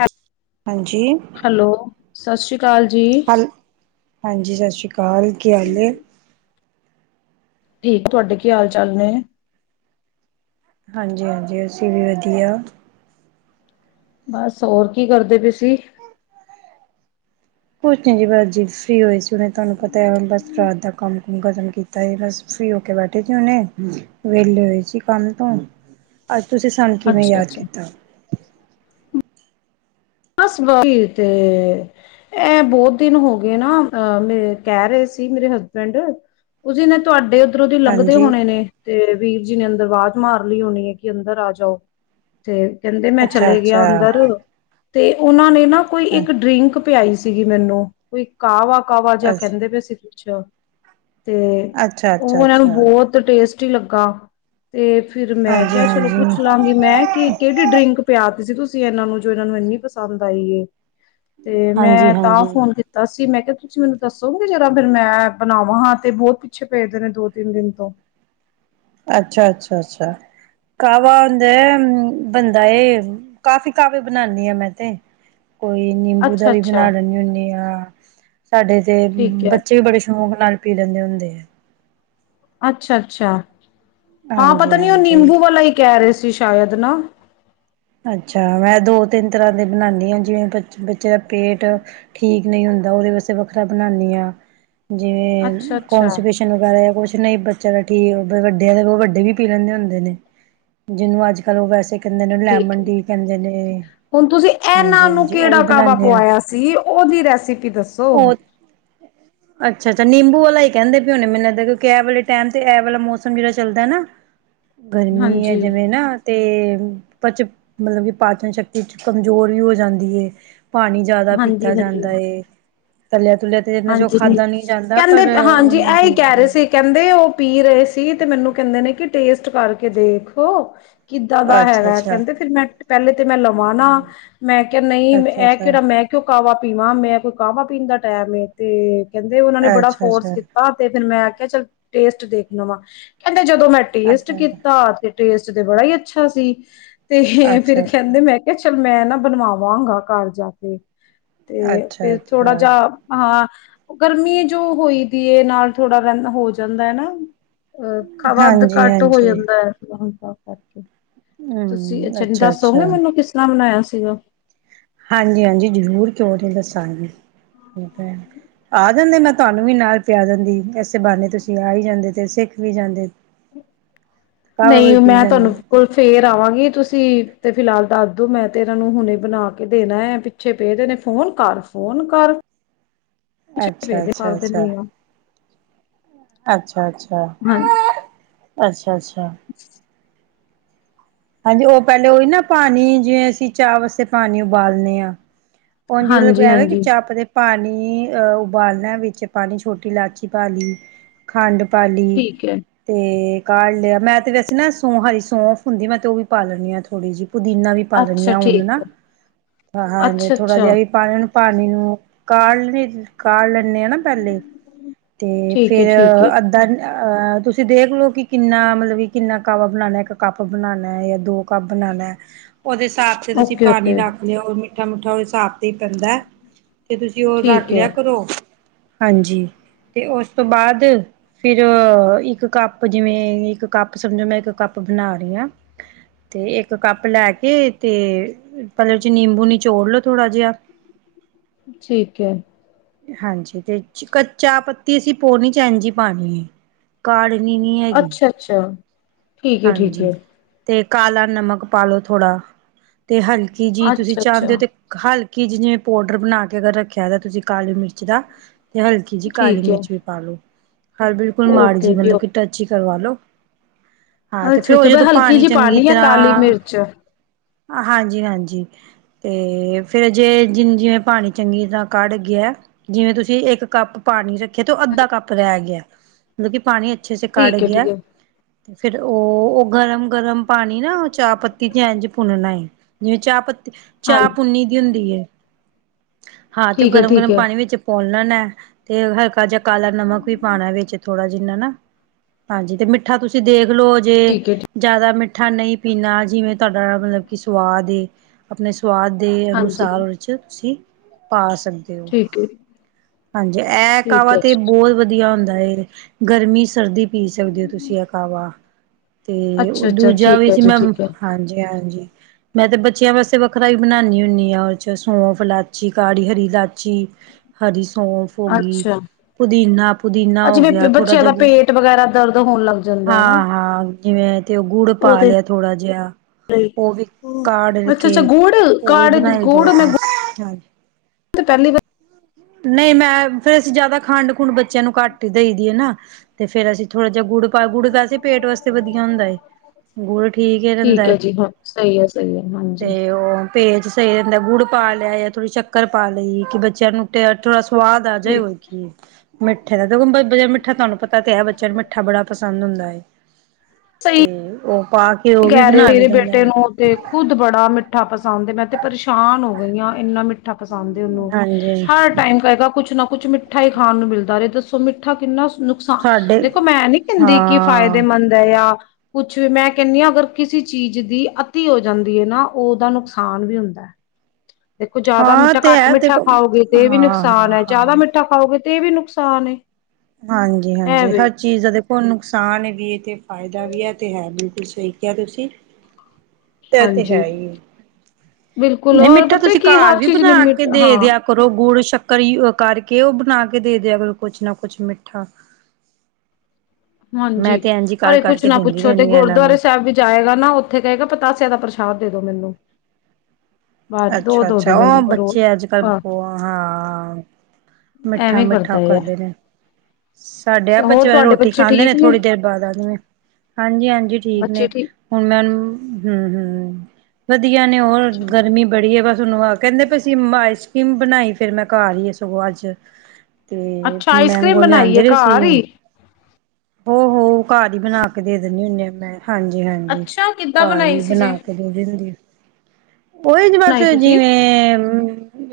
ਹੈ ਹਾਂਜੀ। ਸਸ ਾਲ ਜੀ ਹਲ ਹਾਂਜੀ ਸਤਿ ਸ਼੍ਰੀ ਅਕਾਲ ਕੀ ਹਾਲ? ਠੀਕ, ਤੁਹਾਡੇ ਕੀ ਹਾਲ ਚਾਲ ਨੇ? ਹਾਂਜੀ ਹਾਂਜੀ ਅਸੀਂ ਵੀ ਵਧੀਆ ਬਸ ਹੋਰ ਕੀ ਕਰਦੇ ਪਏ ਸੀ ਕੁਛ ਨੀ ਬਸ ਜ ਫ੍ਰੀ ਹੋਏ ਸੀ ਉਹਨੇ ਤੁਹਾਨੂੰ ਪਤਾ ਏ, ਬਸ ਰਾਤ ਦਾ ਕੰਮ ਖਤਮ ਕੀਤਾ ਸੀ ਬਸ ਫ੍ਰਿ ਹੋ ਕੇ ਬੈਠੇ ਸੀ ਹੁਨੇ ਵੁਲੀ ਹੋਏ ਸੀ ਕੰਮ ਤੋਂ ਤੁਸੀਂ ਸਾਨੂੰ ਕਿਵੇਂ ਅੱਛਾ ਯਾਦ ਅੱਛਾ ਕੀਤਾ ਬਸ ਬ ਤੇ ਇਹ ਬਹੁਤ ਦਿਨ ਹੋ ਗਏ ਨਾ ਅ ਮ ਕਹਿ ਰਹੇ ਸੀ ਮੇਰੇ ਹਸਬੈਂਡ ਉਸਦੇਨ ਤੁਹਾਡੇ ਉਧਰੋਂ ਦੀ ਲੰਘਦੇ ਹਾਂਜੀ ਹੋਣੇ ਨੇ ਤੇ ਵੀਰ ਜੀ ਨੇ ਅੰਦਰ ਦਰਵਾਜ਼ ਮਾਰ ਲਈ ਹੋਣੀ ਏ ਕਿ ਅੰਦਰ ਆ ਜਾਓ ਤੇ ਕਹਿੰਦੇ ਮੈਂ ਅੱਛਾ ਚਲੇ ਗਿਆ ਅੱਛਾ ਅੰਦਰ ਤੇ ਓਹਨਾਂ ਨੇ ਨਾ ਕੋਈ ਇੱਕ ਡ੍ਰਿਂਕ ਪਿਆਈ ਸੀਗੀ ਮੈਨੂੰ ਕੋਈ ਕਾਹ ਵਾਹ ਵਾ ਜਾ ਅੱਛਾ ਕਹਿੰਦੇ ਪਏ ਸੀ ਕੁਛ ਅੱਛ ਤੇ ਅੱਛਾ ਓਹ ਅੱਛਾ ਏ ਅੱਛਾ ਬੇਹਤ ਟੇਸਟ ਟੀ ਲੱਗਾ ਤੇ ਫਿਰ ਮੈਂ ਹਾਂਜੀ ਕੇਆ ਚਲੋ ਹਾਂਜੀ ਪੁੱਛ ਲਾਂਗੀ ਮੈਂ ਕਿ ਕੇੜੀ ਡਰਿੰਕ ਪਿਆ ਸੀ ਤੁਸੀਂ ਏਨਾਂ ਨੂੰ ਜੋ ਏਨਾਂ ਨੂੰ ਏਂਨੀ ਪਸੰਦ ਆਈ ਏ। ਤੇ ਹਾਂਜੀ ਮੈਂ ਤਾਂ ਹਾਂਜੀ ਫੋਨ ਕੀਤਾ ਸੀ ਮੈਂ ਕਿ ਤੁਸੀਂ ਮੈਨੂੰ ਦੱਸੋਗੇ ਜਰਾ ਫਿਰ ਮੈਂ ਬਣਾਵਾਂ, ਹਾਂ ਤੇ ਬਹੁਤ ਪਿੱਛੇ ਪਏਦੇ ਨੇ ਦੋ-ਤਿੰਨ ਦਿਨ ਤੋਂ। ਕਾਅਵਾ ਹੁੰਦਾ, ਬਨਦਾ ਏ, ਕਾਫ਼ੀ ਕਾਅਵੇ ਬਣਾਨੀ ਆ ਮੈਂ ਤੇ ਕੋਈ ਨਿੰਬੂ ਦਾ ਅੱਛਾ ਵੀ ਬਣਾ ਅੱਛਾ ਲੈਨੀ ਹੁੰਨੀ ਆ। [unintelligible] ਸਾਡੇ ਤੇ ਠੀਕ ਹੈ ਬੱਚੇ ਵੀ ਬੜੇ ਸ਼ੌਕ ਨਾਲ ਪੀ ਲੈਂਦੇ ਹੁੰਦੇ ਐ। ਅੱਛਾ, ਅੱਛਾ। ਹਾਂ ਹਾਂਜੀ ਪਤਾ ਨੀ ਓ ਹਾਂਜੀ ਨਿੰਬੂ ਵਾਲਾ ਹੀ ਕੈਹ ਰਹੇ ਸੀ। ਤੁਸੀਂ ਸ਼ਾਇਦ ਨਾ ਅੱਛਾ, ਮੈਂ ਦੋ-ਤਿੰਨ ਤਰਾਂ ਦੇ ਬਣਾਨੀ ਆ, ਜਿਵੇਂ ਪੇਟ ਠੀਕ ਨਈ ਹੁੰਦਾ, ਓਦੇ ਵਸਤੇ ਵੱਖਰਾ ਬਨਾਨੀ ਆ। ਜਿਵੇਂ ਅੱਛਾ ਅੱਛਾ ਕੋਂਸੀਪੇਸ਼ਨ ਵਗੈਰਾ ਯਾ ਕੁਛ ਨਈ ਬੱਚਿਆਂ ਦਾ ਠੀਕ, ਵੱਡੇ ਵੱਡੇ ਵੀ ਪੀ ਲੈਂਦੇ ਹੁੰਦੇ ਨੇ, ਜਿਨੂੰ ਅੱਜ-ਕੱਲ ਓ ਵੈਸੇ ਕੈਂਦੇ ਨੇ ਠੀਕ ਏ ਲੈਮਨ ਟੀ ਕਹਿੰਦੇ ਨੇ ਹੁਣ ਤੁਸੀਂ ਇਹਨਾਂ ਨੂੰ ਹਾਂਜੀ-ਹਾਂਜੀ ਉਹ ਕਿਹੜਾ ਵੀ ਕਾਹਵਾ ਬਣਾਨੇ ਆ ਪਵਾਇਆ ਸੀ ਓਹਦੀ ਰੈਸੀਪੀ ਦੱਸੋ ਅੱਛਾ ਅੱਛਾ ਨਿੰਬੂ ਵਾਲਾ ਈ ਕਹਿੰਦੇ ਪਯ ਹੋਣੇ ਮੈਨੂੰ ਲਗਦੈ ਇਦਾਂ ਕਿਉਂਕਿ ਇਹ ਵਾਲੇ ਟੈਮ ਤੇ ਇਹ ਵਾਲਾ ਮੌਸਮ ਜਿਹੜਾ ਚੱਲਦਾ ਨਾ ਗਰਮੀ ਹੈ ਹਾਂਜੀ ਜਿਵੇਂ ਨਾ ਤੇ ਚ ਮਤਲਬ ਕਿ ਪਾਚਨ ਸ਼ਕਤੀ ਚ ਕਮਜ਼ੋਰ ਵੀ ਹੋ ਜਾਂਦੀ ਏ ਪਾਣੀ ਜਿਆਦਾ ਪੀਤਾ ਹਾਂਜੀ ਹਾਂਜੀ ਜਾਂਦਾ ਏ ਥੱਲਿਆ ਹਾਂਜੀ ਕਹਿੰਦੇ ਹਾਂਜੀ ਉਹਨੂੰ ਇਹਹੀ ਕਹਿ ਠੀਕ ਰਹੇ ਸੀ ਕਹਿੰਦੇ ਉਹ ਪੀ ਰਹੇ ਸੀ ਤੇ ਮੈਨੂੰ ਕਹਿੰਦੇ ਨੇ ਕਿ ਟੇਸਟ ਕਰਕੇ ਦੇਖੋ ਕਿੱਦਾਂ ਦਾ ਹੈਗਾ ਅੱਛਾ-ਅੱਛਾ ਕਹਿੰਦੇ ਫਿਰ ਮੈਂ ਪਹਿਲੇ ਤੇ ਮੈਂ ਲਵਾਂ ਨਾ ਮੈਂ ਕਿਹਾ ਨਹੀਂ ਇਹ ਅੱਛਾ-ਅੱਛਾ ਕਿਹੜਾ ਮੈਂ ਕਿਉਂ ਕਾਵਾ ਪੀਵਾਂ ਮੈਂ ਕਾਵਾ ਪੀਣ ਦਾ ਟੈਮ ਏ ਅਤੇ ਕਹਿੰਦੇ ਓਹਨਾਂ ਨੇ ਬੜਾ ਫੋਰਸ ਅੱਛਾ-ਅੱਛਾ ਕੀਤਾ ਤੇ ਫਿਰ ਮੈਂ ਕ ਚਲ ਟੇਸਟ ਦੇਖ ਲ ਵਾ ਕਹਿੰ ਜਦੋਂ ਮੈਂ ਟੇਸਟ ਅੱਛਾ-ਅੱਛਾ ਕੀਤਾ ਤੇ ਟੇਸਟ ਤੇ ਬੜਾ ਹੀ ਅੱਛਾ ਸੀ ਤੇ ਫੇਿਰ ਅੱਛਾ-ਅੱਛਾ ਕਹਿੰਦੇ ਮੈਂ ਕਿਹਾ ਚੱਲ ਮੈਂ ਨਾ ਬਣਵਾਵਾਂਗਾ ਘਰ ਜਾ ਕੇ ਤੇ ਫਿਰ ਥੋੜਾ ਅੱਛਾ-ਅੱਛਾ ਜਾਿ ਹਾਂ ਓ ਗਰਮੀ ਜੋ ਹੋਈ ਦੀ ਏ, ਨਾਲ ਥੋੜ੍ਹਾ ਰਨ ਹੋ ਜਾਂਦਾ ਨਾ। [unintelligible] ਵਦ-ਘੱਟ ਹੋ ਹਾਂਜੀ-ਹਾਂਜੀ ਜਾਂਦੈ ਐ। ਤਾ ਕਰਕੇ। ਤੁਸੀ ਹੂੰ ਅੱਛਾ ਦੱਸੋਗੇ ਅੱਛਾ-ਅੱਛਾ ਮੈਨੂੰ ਕਿਸ ਤਰ੍ਹਾਂ ਬਨਾਏਆ ਸੀ? [unintelligible] ਹਾਂਜੀ, ਹਾਂਜੀ ਜਰੂਰ ਕੇਓ ਨੀ ਦੱਸਾਂਗੀ। ਆ ਜਾਂਦੇ ਮੈਂ ਤੁਹਾਨੂੰ ਵੀ ਨਾਲ ਪੇਆ ਦੰਦੀ। ਐਸੇ ਬਹਾਨੇ ਤੁਸੀਂ ਆ ਹੀ ਜਾਂਦੇ ਤੇ ਸੇਖ ਵੀ ਜਾਂਦੇ। ਕਾਵਾ ਨਈ ਵੀ ਪੀ ਮੈਂ ਜਾਂਦੇ ਤੁਹਾਨੂ, ਕੋਲ ਫੇਰ ਆਵਾਂਗੀ ਤੁਸੀਂ [unintelligible] ਫਿਲਹਾਲ ਦਾਦੂ ਮੈਂ ਤੇਰੇ ਨੂੰ ਹੁਨੇ ਬਨਾ ਕੇ ਦੇਨਾ ਐ ਪਿੱਛੇ ਪਏ ਦੇ ਨੇ ਫੋਨ ਕਰ, ਫੋਨ ਕਰ ਕਰ ਦੇਨੀ ਆਂ। ਅੱਛਾ, ਅੱਛਾ। ਹਾਂ ਅੱਛਾ, ਅੱਛਾ। [unintelligible] ਹਾਂਜੀ ਓ ਪੈਲੇ ਓਈ ਨਾ ਪਾਨੀ, ਜਿਵੇਂ ਅਸੀਂ ਚਾਹ ਵਾਸਤੇ ਪਾਨੀ ਉਬਾਲਨੇ ਆਂ। ਉਝ ਮਤਲਬ ਹਾਂਜੀ ਇਹਵੇ ਕਿ ਹਾਂਜੀ ਚੱਪ ਤੇ ਪਾਣੀ ਅਹ ਉਬਾਲਣਾ ਵਿੱਚ ਪਾਣੀ ਛੋਟੀ ਇਲਾਚੀ ਪਾਾਲੀ ਖੰਡ ਪਾਲੀ ਠੀਕ ਹੈ ਤੇ ਕਾੜ ਲਿਆ ਮੈਂ ਤੇ ਵੈਸੇ ਨਾ ਸੋਹਾਈ ਸੌਂਫ ਹੁੰਦੀ ਮੈਂ ਤੋਂ ਪਾਲਣੀ ਥੋੜੀ ਜਿਹੀ ਪੁਦੀਨਾ ਵੀ ਪਾ ਅੱਛਾ ਲਣੀਆਂ ਹੁਣ ਠੀਕ ਨਾ ਹੈ ਹਾਂ ਜ ਅੱਛਾ ਥੋੜਾ ਅੱਛਾ ਜਿਹਾ ਵੀ ਪਾ ਲਣ ਪਾਣੀ ਨੂੰ ਕਾਲ ਵੀ ਕਾ ਲੈਂਨੇ ਆਂ ਨਾ ਪਹਿਲੇ ਤੇ ਠੀਕ ਹੈ ਫੇਰ ਠੀਕ ਹੈ ਅੱਧਾ ਅਹ ਤੁਸੀਂ ਦੇਖਲਓ ਕਿ ਕਿੰਨਾ ਮਤਲਬ ਕਿ ਕਿੰਨਾ ਕਾਵਾ ਬਣਾਉਣਾ ਇੱਕ ਕੱਪ ਬਣਾਉਣਾ ਜਾਂ ਦੋ ਕੱਪ ਬਣਾਣੈ ਉਹਦੇ ਹਿਸਾਬ ਤੇ ਤੁਸੀਂ ਓਕੇ ਪਾਣੀ ਓਕੇ ਰੱਖ ਲਓ ਠਾ ਮੁੱਠਾ ਔਈ ਸਾਬ ਤੀ ਪੈਂਦਾ ਤੇ ਤੁਸੀਂ ਔ ਰੱਖ ਠੀਕ ਲਿਆ ਹੈ ਕਰੋ। ਹਾਂਜੀ ਤੇ ਔਸ ਤੋਂ ਬਾਦ ਫਿਰ ਇੱਕ ਕੱਪ ਜਿਵੇਂ ਇੱਕ ਕੱਪ ਸਮਝੋ ਮੈਂ ਇੱਕ ਕੱਪ ਬਣਾ ਰੀ ਆਂ। ਤੇ ਇੱਕ ਕੱਪ ਲੈ ਕੇ ਤੇ ਪੈਲੇ ਔ ਚ ਨਿੰਬੂ ਨਿ ਚੋੜ ਲੋ ਥੋੜਾ ਜਿਆ ਠੀਕ ਹੈ। ਹਾਂਜੀ ਤੇ ਚ ਕ ਚਾ ਪੱਤੀ ਅਸੀਂ ਪੋਨੀ ਚ ਐਂਜ ਈ ਪਾਣੀ ਏ, ਕਾੜ ਅੱਛਾ ਅੱਛਾ। ਠੀਕ ਹੈ ਠੀਕ ਹਾਂਜੀ ਹੈ। ਤੇ ਕਾਲਾ ਨਮਕ ਪਾ ਲੋੋ ਥੋੜਾ। ਤੇ ਹਲਕੀ ਜੀ ਤੁਸੀਂ ਅੱਛਾ ਅੱਛਾ ਚਾੰਦੇ ਔ ਤੇ ਕ ਹਲ ਕਿ ਜਿਜਵੇਂ ਪੋਡਰ ਬਣਾ ਕੇ ਅਗਰ ਰੱਖਆ ਦੈ ਤੁਸੀਂ ਕਾਲੀ ਮਿਰਚ ਦਾ ਤੇ ਹਲਕੀ ਜੀ ਕਾਲੀ ਠੀਕ ਹੈ ਮਿਰਚ ਵੀ ਪਾਲੋ। ਹਰ ਬਿਲਕੁਲ ਮਾੜੀ ਜੀ ਓਕੇ ਮਤਲਬ ਕਿ ਓਕੇ ਟੱਚ ਈ ਕਰਵਾ ਲੋ। ਹਾਂ ਤੇ ਅੱਛਾ ਫੇਰ ਉਹ ਅੱਛਾ, ਬ ਜਦੋਂ ਹਲਕੀ ਜੀ ਪਾਣੀ ਐ ਕਾਲੀ ਮਿਰਚ। ਹਾਂਜੀ ਹਾਂਜੀ ਤੇ ਫੇਰ ਜੇ ਜਿ ਜਿਵੇਂ ਪਾਣੀ ਚੰਗੀ ਤਰ੍ਹਾਂ ਕੱਢ ਗਿਐ, ਜਿਵੇਂ ਤੁਸੀਂ ਇੱਕ ਕੱਪ ਪਾਣੀ ਰੱਖਿਆ ਤੇ ਔ ਅੱਧਾ ਕੱਪ ਰੈ ਗਿਐ, ਮਤਲਬ ਕਿ ਪਾਣੀ ਅੱਛੇ ਸੇ ਕੜ ਠੀਕ ਹੈ ਗਿਐ। ਠੀਕ ਹੈ ਫਿਰ ਓ ਔ ਗਰਮ ਗਰਮ ਪਾਣੀ ਨਾ ਓਹ ਚਾਹ ਪੱਤੀ ਚ ਐੰਝ ਭੁੰਨਣਾ ਏ। ਜਿਵੇਂ ਚਾਹ ਪਤ ਤੇ ਚਾਹ ਹਾਂਜੀ ਪੁੁੰਨੀ ਦੀ ਹੁੰਦੀ ਏ। ਹਾਂ ਤੇ ਓ ਠੀਕ ਹੈ ਗਰਮ ਠੀਕ ਗਰਮ ਹੈ ਪਾਣੀ ਵਿੱਚ ਪੋਣ ਲੈਨੈ ਤੇ ਹਲਕਾ ਜਾ ਕਾਲਾ ਨਮਕ ਵੀ ਪਾਣੈ ਵੇਚ ਥੋੜਾ ਜਿੰਨਾ ਨਾ, ਹਾਂਜੀ ਤੇ ਮਿੱਠਾ ਤੁਸੀਂ ਦੇਖ ਲੋ ਜੇ, ਠੀਕ ਹੈ ਜਾਦਾ ਮਿੱਠਾ ਨਹੀਂ ਪੀਨਾ ਜਿਵੇਂ ਤਾਡਾ ਮਲਬ ਕਿ ਸਵਾਦ ਏ ਅਪਣੇ ਸ ਸਵਾਦ ਦੇ ਹਾਂਜੀ ਅਨੁਸਾਰ ਓਦੇ 'ਚ ਤੁਸੀਂ ਪਾਸ ਸਕਦੇ ਓ, ਠੀਕ ਹੈ ਹਾਂਜੀ ਐ ਠੀਕ ਕਾਵਾ ਹੈ ਤੇ ਬੌਤ ਵਧੀਆ ਹੁੰਦ ਹੂੰਦਾ ਏ, ਗਰਮੀ-ਸਰਦੀ ਪੀ ਸਕਦੇ ਓ ਤੁਸੀਂ ਐ ਕਾਵਾ। ਤੇ ਓ ਅੱਛਾ ਅੱਛਾ ਦੂਜਾ ਠੀਕ ਵੀ ਹੈ ਸੀ, ਜੀ ਮੈਂ, ਠੀਕ ਹੈ ਹਾਂਜੀ ਹਾਂ। ਮੈਂ ਤੇ ਬੱਚਿਆਂ ਵਾਸਤੇ ਵੱਖਰਾ ਹੀ ਬਣਾਨੀ ਆ, ਓ ਚ ਸੋ ਇਲਾਚੀ ਕਾੜੀ, ਹਰੀ ਇਲਾਚੀ ਹਰੀ ਸੌਂਫ ਹੋ ਗਈ ਅੱਛਾ, ਪੁਦੀਨਾ ਪੁਦੀਨਾ ਹੋ ਅੱਛਾ ਵੀ ਗਿਆ ਥੋੜਾ ਬੱਚਿਆਂ ਦਾ ਜਿਹਾ ਪੇਟ ਵਗੈਰਾ ਦਰਦ ਹੋਣ ਲੱਗ ਜਾਂਦਾ ਨਾ। ਹਾਂ-ਹਾਂ ਜਿਵੇਂ ਤੇ ਓ ਗੁੜ ਪਾ ਉਹਦੇ ਲਿਆ ਥੋੜਾ ਜੇਆ ਲਈ ਓ ਵੀ ਹਮ। ਕਾੜ ਅੱਛਾ ਕੇ ਅੱਛਾ ਗੁੜ ਓ ਵੀ ਕਾੜੇ ਦੇ- ਬਨਾਈ ਦਾ ਗੁੜ ਮੈਂ ਗੁੜ ਅਪਣਾ ਪਹਿਲੀ ਵਾਰ ਨਹੀਂ ਮੈਂ ਫਿਰ ਅਸੀਂ ਜਿਆਦਾ ਖੰਡ ਖੂਡ ਬੱਚਿਆਂ ਨੂੰ ਘੱਟ ਹੀ ਦੇਈ ਦੀ ਆ ਨਾ ਫੇਰ ਅਸੀਂ ਥੋੜ੍ਹਾ ਜਿਹਾ ਗੁੜ ਪਾ ਗੁੜ ਦਾ। ਪੇਟ ਵਾਸਤੇ ਵਧੀਆ ਹੁੰਦਾ ਏ ਗੁੜ ਠੀਕ ਹੀ ਰਹਿੰਦਾ ਏ ਹੈ ਜੀ ਹਾਂ ਸਹੀ ਹੈ ਸਹੀ ਹੈ ਹਾਂਜੀ ਤੇ ਓਹ ਪੇਟ ਸਹੀ ਰਹਿੰਦਾ ਗੁੜ ਪਾ ਲਿਆ ਜਾਂ ਥੋੜ੍ਹੀ ਸ਼ੱਕਰ ਪਾ ਲਈ ਕਿ ਬੱਚਿਆਂ ਨੂੰ ਥੋੜ੍ਹਾ ਸਵਾਦ ਆ ਜੇ ਠੀਕ ਹੋਰ ਕੀ। ਮਿੱਠੇ ਦਾ ਦੇਖੋ ਮਿੱਠਾ ਤੁਹਾਨੂੰ ਪਤਾ ਤੇ ਹੈ ਬੱਚੇ ਨੂੰ ਮਿੱਠਾ ਬੜਾ ਪਸੰਦ ਹੁੰਦੈ। ਸਹੀ ਤੇ ਓਹ ਕਹਿ ਰਹੇ ਹੋ ਮੇਰੇ ਬੇਟੇ ਨੂੰ ਤੇ ਖੁਦ ਬੜਾ ਮਿੱਠਾ ਪਸ ਮੈਂ ਤੇ ਪਰੇਸ਼ਾਨ ਹੋ ਗਈ ਹਾਂ ਇੰਨਾ ਮਿੱ ਪਸੰਦ ਓਹਨੂੰ ਹਾਂਜੀ ਹਰ ਟਾਈਮ ਕਹੇਗਾ ਕੁੱਛ ਨਾ ਕੁ ਕੁਛ ਮਿੱਠਾ ਖਾਣ ਨੂੰ ਮਿਲਦਾ ਰਿਹਾ ਦੱਸੋ ਮਿੱਠਾ ਕਿੰਨਾ ਨੁਕਸਾਨ ਸਾਡੇ ਦੇਖੋ ਮੈਂ ਨੀ ਕਹਿੰਦੀ ਕਿ ਹਾਂ ਫਾਇਦੇਮੰਦ ਐ ਜਾਂ ਕੁਛ ਵੀ ਮੈਂ [unintelligible] ਕਿਸੇ ਚੀਜ਼ ਦੀ ਅੱਤੀ ਹੋ ਜਾਂਦੀ ਐ ਨਾ ਉਹਦਾ ਨੁਕਸਾਨ ਵੀ ਹੁੰਦਾ। ਦੇਖੋ ਜਿਆਦਾ ਹਾਂ ਮਿੱਠਾ ਤੇ ਘੱਟ ਹੈ ਮਿੱਠਾ ਦੇਖੋ ਖਾਓਗੇ ਤੇ ਇਹ ਵੀ ਹਾਂ ਨੁਕਸਾਨ ਹਾਂ ਐ ਜ਼ਿਆਦਾ ਹਾਂ ਮਿੱਠਾ ਖਾਓਗੇ ਇਹ ਵੀ ਨੁਕਸਾਨ ਏ। ਹਾਂਜੀ ਐ ਹਾਂਜੀ ਹਰ ਵੇ ਚੀਜ਼ ਦਾ ਦੇਖੋ ਨੁਕਸਾਨ ਵੀ ਤੇ ਫਾਇਦਾ ਵੀ ਐ ਤੇ ਏ ਵੀ। ਸਹੀ ਕਿਆ ਤੁਸੀਂ। ਐ ਤੇ ਹਾਂਜੀ ਹੈ ਹੀ। ਬਿਲਕੁਲ ਨਹੀਂ ਔਰ ਮਿੱਠਾ ਪਤਾ ਤੁਸੀਂ ਕੀ ਘਰ ਹਰ ਵੀ ਚੀਜ਼ ਬਣਾ ਕੇ ਲਿਮਿਟ ਦੇ ਹਾਂ ਦੇਆ ਕਰੋ ਗੁੜ, ਸ਼ੱ ਕਰੀ ਕਰਕੇ, ਓਹ ਬਨਾ ਕੇ ਦੇ ਦੇਆ ਕਰੋ ਕੁਛ ਨਾ ਕੁਛ ਮਿੱਠਾ। ਹਾਂਜੀ, ਮੈਂ ਤੇ ਇੰਝ ਕਰ ਅਰੇ ਕੁਛ ਕਰਕੇ ਨਾ ਦਿੰਦੀ ਪੁੱਛੋ ਤੇ ਰਹਿੰਦੀ ਹਾਂ ਇਹਨਾਂ ਗੁਰਦੁਆਰੇ ਨੂੰ ਸਾਹਿਬ ਵੀ ਜਾਏਗਾ ਨਾ ਉੱਥੇ ਕਹੇਗਾ ਪਤਾਸੇ ਦਾ ਪਰ ਸਾਥ ਦੇ ਦੋ ਮੈਨੂੰ। ਬਾਹਰ ਦੋ ਅੱਛਾ ਦੋ ਅੱਛਾ, ਦੋ ਉਹ ਮੈਨੂੰ ਰੋਜ਼ ਬੱਚੇ ਅੱਜ-ਕੱਲ, ਆਹ ਹਾਂ ਮਿੱਠਾ ਐਵੇਂ ਕਰਦਾ ਮਿੱਠਾ ਆ ਕਰਦੇ ਨੇ। ਸਾਡੇ ਆ ਹੋਰ ਬੱਚੇ ਤੁਹਾਡੇ ਰੋਟੀ ਖਾਂਦੇ ਠੀਕ ਨੇ ਥੋੜੀ ਦੇਰ ਬਾਦ ਆ ਜੀ, ਹਾਂਜੀ ਹਾਂਜੀ ਠੀਕ ਨੇ ਹੁਨ ਮੈਂ ਹੂੰ, ਹੂੰ। ਵਧੀਆ ਨੇ ਓ, ਅੱਛਾ ਗਰਮੀ ਬੜੀ ਐ ਬਸ। ਤੁਨੂੰ ਆ ਕੈਂਦੇ ਪਏ ਸੀ ਆਈਸਕਿਮ ਬਣਾਈ ਫਿਰ ਮੈਂ ਘਰ ਹੀ ਆ ਸਗੋਂ ਅੱਜ। ਤੇ ਮੈਂ ਬਣਾਈ ਏ ਘਰ ਈ? ਹੋ ਹੋ, ਘਰ ਹੀ ਬਣਾ ਕੇ ਦੇ ਦਿੰਨੀ ਹੁੰਨੀ ਆ ਮੈਂ ਹਾਂਜੀ, ਹਾਂਜੀ, ਅੱਛਾ ਕਿੱਦਾਂ ਕਾਰ ਬਣਾਈ ਹੀ ਸੀ ਜੇ ਬਨਾ ਕੇ ਦੇ ਦਿੰਦੀ ਓਹੀ ਚ ਬਸ ਬਣਾਈ ਤੁਸੀਂ ਜਿਵੇਂ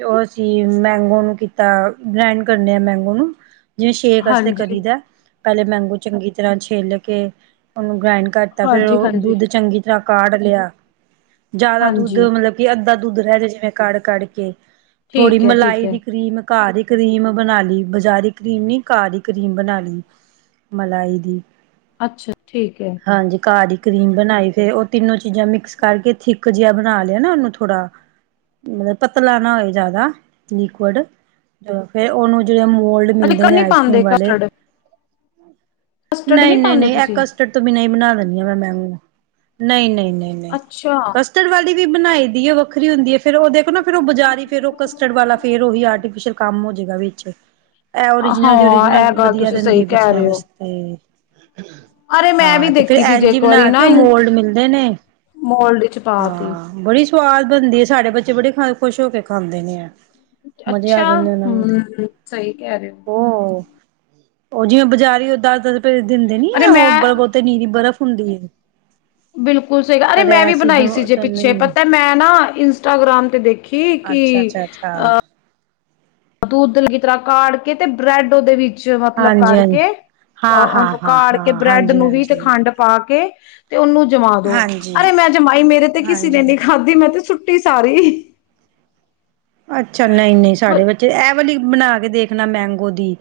ਓਹ ਅਸੀਂ ਮੈਂਗੋ ਨੂੰ ਕੀਤਾ ਬ੍ਰੈਂਡ ਕਰਨੇ ਆ ਮੈਂਗੋ ਨੂੰ ਜਿਵੇਂ ਸ਼ੇਕ ਵਸਤੇ ਹਾਂਜੀ ਕਰੀਦਾ ਪਹਿਲੇ ਮੈਂਗੂ ਚੰਗੀ ਤਰ੍ਹਾਂ ਛੇਲ ਕੇ ਓਹਨੂੰ ਗ੍ਰਾੲਂਡ ਕਰਤਾ ਫੇਰ ਹਾਂਜੀ ਉਹ ਹਾਂਜੀ ਦੁੱਧ ਚੰਗੀ ਤਰ੍ਹਾਂ ਕਾਢ ਲਿਆ ਜਿਆਦਾ ਦੁੱਧ ਹਾਂਜੀ ਮਤਲਬ ਕਿ ਅੱਧਾਂ ਦੁੱਧ ਰਹਿ ਜਿਵੇਂ ਕਢ ਕਢ ਕੇ ਥੋੜ੍ਹੀ ਠੀਕ ਹੈ ਠੀਕ ਮਲਾਈ ਦੀ ਹੈ ਕਰੀਮ ਘਾਹ ਹੀ ਕਰੀਮ ਬਣਾ ਲਈ ਬਜਾਰੀ ਕਰੀਮ ਨੀ ਘਾਹ ਦੀ ਕਰੀਮ ਬਣਾ ਲਈ ਮਲਾਈ ਦੀ ਅੱਛਾ ਠੀਕ ਏ ਹਾਂਜੀ ਘਰ ਹੀ ਕਰੀਮ ਬਣਾਈ ਫਿਰ ਓਹ ਤਿੰਨੋ ਚੀਜ਼ਾਂ ਮਿਕਸ ਕਰਕੇ ਥਿੱਕ ਜਿਹਾ ਬਣਾ ਲਿਆ ਨਾ ਓਹਨੂੰ ਥੋੜਾ ਮਤਲਬ ਪਤਲਾ ਨਾ ਹੋਏ ਜਿਆਦਾ ਲਿਕੁਡ ਫੇਰ ਓਹਨੂੰ ਜਿਹੜੇ ਗੋਲਡ ਮਿਲਦੇ ਅੱਛਾ ਨੇ ਨੀ ਆਈਸਕ੍ਰੀਮ ਪਾਉਂਦੇ ਵਾਲੇ ਕਸਟਰਡ ਕਸਟਰਡ ਨਹੀਂ ਨਹੀਂ ਪਾਉਂਦੇ ਨਹੀਂ ਇਹ ਤੁਸੀਂ ਕਸਟਰਡ ਤੂੰ ਮ ਨਹੀਂ ਬਣਾ ਦੇ ਮੈ ਨਹੀਂ ਨਹੀਂ ਅੱਛਾ ਕਸਟਡ ਵਾਲੇ ਵੀ ਬਣਾਈ ਦੀ ਏ ਵੱਖਰੀ ਹੁੰਦੀ ਏ ਫੇਰ ਓਹ ਨਾ ਫਿਰ ਓਹ ਬਜਾਰੀ ਫੇਰ ਓਹ ਕਸਟਰਡ ਵਾਲਾ ਫੇਰ ਓਹੀ ਆਰਟੀਫਿਸ਼ਲ ਕੰਮ ਹੋ ਜਾਏਗਾ ਵਿੱਚ ਇਹ ਓਰੀਜਨਲ ਦੀ ਹਾਂ ਓਰੀਜਨਲ ਇਹ ਗੱਲ ਵਧੀਆ ਤੁਸੀਂ ਸਹੀ ਰਹਿੰਦੀ ਹੈ ਕਹਿ ਬਚਿਆਂ ਰਹੇ ਹੋ ਵਾਸਤੇ ਤੇ ਅਰੇ ਮੈਂ ਵੀ ਹਾਂ ਤੇ ਫਿਰ ਦੇਖੀ ਸੀ ਜੇ ਐਨਜੀੀ ਇੱਕ ਵਾਰੀ ਬਣਾ ਨਾ ਕੇ ਓਹ ਮੋਲਡ ਮਿਲਦੇ ਨੇ ਮੋਲਡ ਚ ਪਾਤੀ। ਹਾਂ ਬੜੀ ਸਵਾਦ ਬਣਦੀ ਹੈ ਸਾਡੇ ਬੱਚੇ ਬੜੇ ਖ ਖੁਸ਼ ਹੋ ਕੇ ਖਾਂਦੇ ਨੇ ਏ ਅੱਛਾ ਹਮ ਸਹੀ ਕਹਿ ਰਹੇ ਹੋ ਉਹ ਉਹ ਜਿਵੇਂ ਬਜਾਰੀ [unintelligible] ਦਿੰਦੇ ਨੀ ਅਰੇ ਏ ਓਹ ਮੈਂ ਬੜਾ ਬਹੁਤੇ ਨੀਰੀ ਬਰਫ਼ ਹੁੰਦੀ ਏ ਬਿਲਕੁਲ ਸਹੀ ਗ ਅਰੇ ਮੈਂ ਵੀ ਬਣਾਈ ਸੀ ਜੇ ਪਿੱਛੇ ਪਤਾ ਮੈਂ ਨਾ ਇੰਸਟਾਗ੍ਰਾਮ ਤੇ ਦੇਖੀ ਕਿ ਅੱਛਾ ਅੱਛਾ ਅੱਛਾ ਅ ਦੁੱਧਲਗੀ ਤਰ੍ਹਾਂ ਕਾੜ ਕੇ ਤੇ ਬ੍ਰੈਡ ਓਹਦੇ ਵਿੱ ਵਿੱਚ ਮਤਲਬ ਹਾਂਜੀ ਹਾਂਜੀ ਕਰਕੇ ਹਾਂ ਹਾਂ ਅ ਹਾਂ ਕਾੜ ਕੇ ਹਾਂ ਬ੍ਰੈਡ ਹਾਂਜੀ ਨੂੰ ਵੀ ਤੇ ਹਾਂਜੀ ਖੰਡ ਪਾ ਕੇ ਤੇ ਉਹਨੂੰ ਜਮਾ ਦੋ ਹਾਂਜੀ ਅਰੇ ਮੈਂ ਜਮਾਈ ਮੇਰੇ ਤੇ ਕਿਸੇ ਨੇ ਹਾਂਜੀ ਨਹੀਂੀ ਖਾਧੀ ਮੈਂ ਤੇ ਸੁੱਟੀ -ਟੀ ਸਾਰੀ ਅੱਛਾ ਨਹੀਂ ਨਹੀਂ ਸਾਡੇ ਬੱਚੇ ਐ ਵਲੀ ਬਣਾ ਕੇ ਦੇਖਣਾ ਮੈਂਗੋ ਦੀ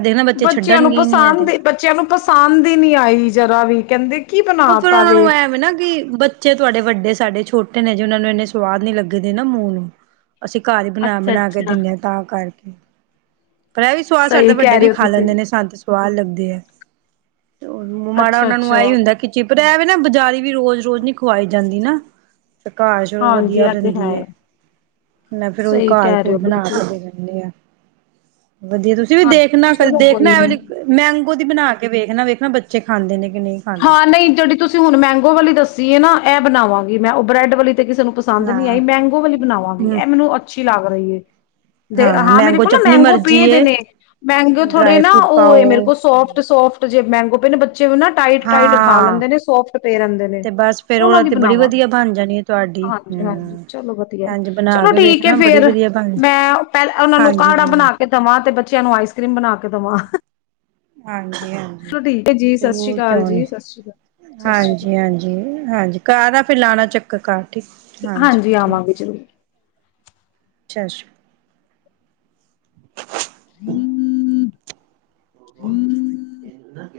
ਦੇਖਣਾ ਬੱਚੇ ਬੱਚੇਆਂ ਨੂੰ ਛੱਡਣਗੇ ਹੀ ਨੀ ਇਹ ਤੇ ਪਸੰਦ, ਬੱਚੇਆਂ ਨੂੰ ਪਸੰਦ ਹੀ ਨੀ ਆਈ ਜਰਾ ਵੀ। ਕਹਿੰਦੇ ਕੀ ਬਣਾ ਓ ਫੇਰ ਤਾ ਓਨਾ ਨੂੰ ਐ ਵੇ ਨਾ ਕਿ ਬੱਚੇ ਤੁਆਡੇ ਵੱਡੇ ਸਾਡੇ ਛੋਟੇ ਨੇ, ਹਜੇ ਓਨਾਂ ਨੂੰ ਏਨੇ ਸਵਾਦ ਨੀ ਲੱਗਦੇ ਨਾ ਮੂੰਹ ਨੂੰ। ਅਸੀਂ ਘਰ ਹੀ ਬਣਾ ਬਣਾ ਕੇ ਅੱਛਾ-ਅੱਛਾ। ਦਿੰਨੇ ਆ ਤਾਂ ਕਰਕੇ। ਪਰ ਏ ਵੀ ਸੁਵਾਦ ਸਾਡੇ ਸਹੀ ਤਾਂ ਵੱਡੇ ਕਹਿ ਵੀ ਰਹੇ ਹੋ ਖਾ ਤੁਸੀਂ ਲੈਂਦੇ ਨੇ, ਸਾਨ ਤੇ ਸਵਾਦ ਲੱਗਦੀ ਏ। ਮਾੜਾ ਓਨਾ ਨੂੰ ਅੱਛਾ-ਅੱਛਾ ਆਹੀ ਹੁੰਦਾ ਕਿ ਚਿਪਦਾ ਏ ਵੇ ਨਾ ਬਜ਼ਾਰੀ ਵੀ ਰੋਜ ਰੋਜ ਨੀ ਖਵਾਈ ਜਾਂਦੀ ਨਾ। ਫ ਘਾ ਚਲੋ ਹਾਂਜੀ ਵਧੀਆ ਇਹ ਤੇ ਦਿੰਦੀ ਏ, ਹੈ। ਮੈਂ ਫੇਰ ਓਹੀ ਸਹੀ ਘਾਲ ਕਹਿ ਰਹੇ ਘੁਰ ਹੋ ਬਨਾ ਬਿਲਕੁਲ ਕੇ ਦੇ ਦੇਨੀ ਆ। ਵਧੀਆ ਤੁਸੀਂ ਵੀ ਦੇਖਣਾ, ਕਦੇ ਚਲੋ ਦੇਖਣਾ ਕੋਈ ਐ ਨੀ। ਵ ਮੈਂਗੋ ਦੀ ਬਣਾ ਕੇ ਵੇਖਣਾ ਵੇਖਣਾ ਬੱਚੇ ਬੱਚੇ ਖਾਂਦੇ ਨੇ ਕਿ ਨਹੀਂ ਖਾਂਦੇ ਹਾਂ, ਨਹੀਂ ਜਿੜੀ ਤੁਸੀਂ ਹੁਨ ਮੈਂਗੋ ਵਾਲੀ ਦੱਸੀ ਹੈ ਨਾ ਏ ਬਨਾਵਾਂਗੀ ਮੈਂ, ਓ ਬ੍ਰੈਡ ਵਾਲੀ ਤੇ ਕਿਸੇ ਨੂੰ ਪਸੰਦ ਨਈ ਆਈ, ਹਾਂ। ਮੈਂਗੋ ਵਾਲੀ ਬਣਾਵਾਂਗੀ ਹੂੰ ਏ ਮੈਨੂੰ ਅੱਛੀ ਲੱਗ ਰਈ ਏ। [unintelligible] ਦੇ, ਹਾਂ ਮੇਰੇ ਮੈਂਗੋ ਕੋਲ ਚ ਨਾ ਆਪਣੀ ਮੈਂਗੋ ਮਰਜ਼ੀ ਪੀਏ ਦੇ ਏ ਨੇ, ਮੈਂਗੇ ਥੋੜੇ ਡਰਾਈ ਨਾ ਫਰੂਟ ਉਹ ਮੇਰੇ ਪਾਓ ਕੋਲ ਸੋਫਟ ਸੋਫਟ ਜੇ ਮੈਂਗੋ ਪਏ ਨੇ ਬ [unintelligible] ਟਾਈਟ ਖਾ ਹਾਂ ਲੈਂਦੇ ਨੇ ਸੋਫਟ ਪੇ ਰਏਂਦੇ ਤੇ ਨੇ ਬਸ ਫੇਰ ਉਹ ਓਨਾਂ ਦੀ ਤੇ ਬੜੀ ਬਨਾਵਾਂਗੀ। ਵਧੀਆ ਬਣ ਜਾਣੀ ਹੈ ਤੁਹਾਡੀ ਹਾਂਜੀ, ਹਾਂਜੀ ਹਮ ਚਲੋ ਵਧੀਆ ਏ, ਇੰਝ ਬਣਾ ਚਲੋ ਕੇ ਠੀਕ ਵੇਖਣਾ ਬੜੀ ਫੇਰ ਵਧੀਆ ਬਣ ਮੈਂ ਪੈ ਓਨਾ ਨੂੰ ਹਾਂਜੀ ਕਾੜਾ ਹਾਂਜੀ ਬਨਾ ਕੇ ਦਵਾਂ ਤੇ ਬੱਚਿਆਂ ਨੂੰ ਆਈਸ ਕਰ੍ਰੀਮ ਬਨਾ ਕੇ ਦਵਾਂ। ਹਾਂਜੀ, ਹਾਂਜੀ ਹੈ ਜੀ ਸਤਿ ਸ਼੍ਰੀ ਜਰੂਰ ਕਿਓ ਅਕਾਲ ਜੀ ਸਤਿ ਸ਼੍ਰੀ ਅਕਾਲ ਸਤਿ ਸ਼੍ਰੀ ਹਾਂਜੀ, ਅਕਾਲ ਹਾਂਜੀ-ਹਾਂਜੀ, ਕਾਰ ਆ ਫੇ ਲਾਨਾ ਚੱਕ ਕ ਘ ਠੀਕ, ਹਾਂਜੀ ਠੀਕ, ਆਵਾਂਗੇ ਜ਼ਰੂਰ ਸ਼ਸ਼੍ਰੀ [unintelligible] [inaudible]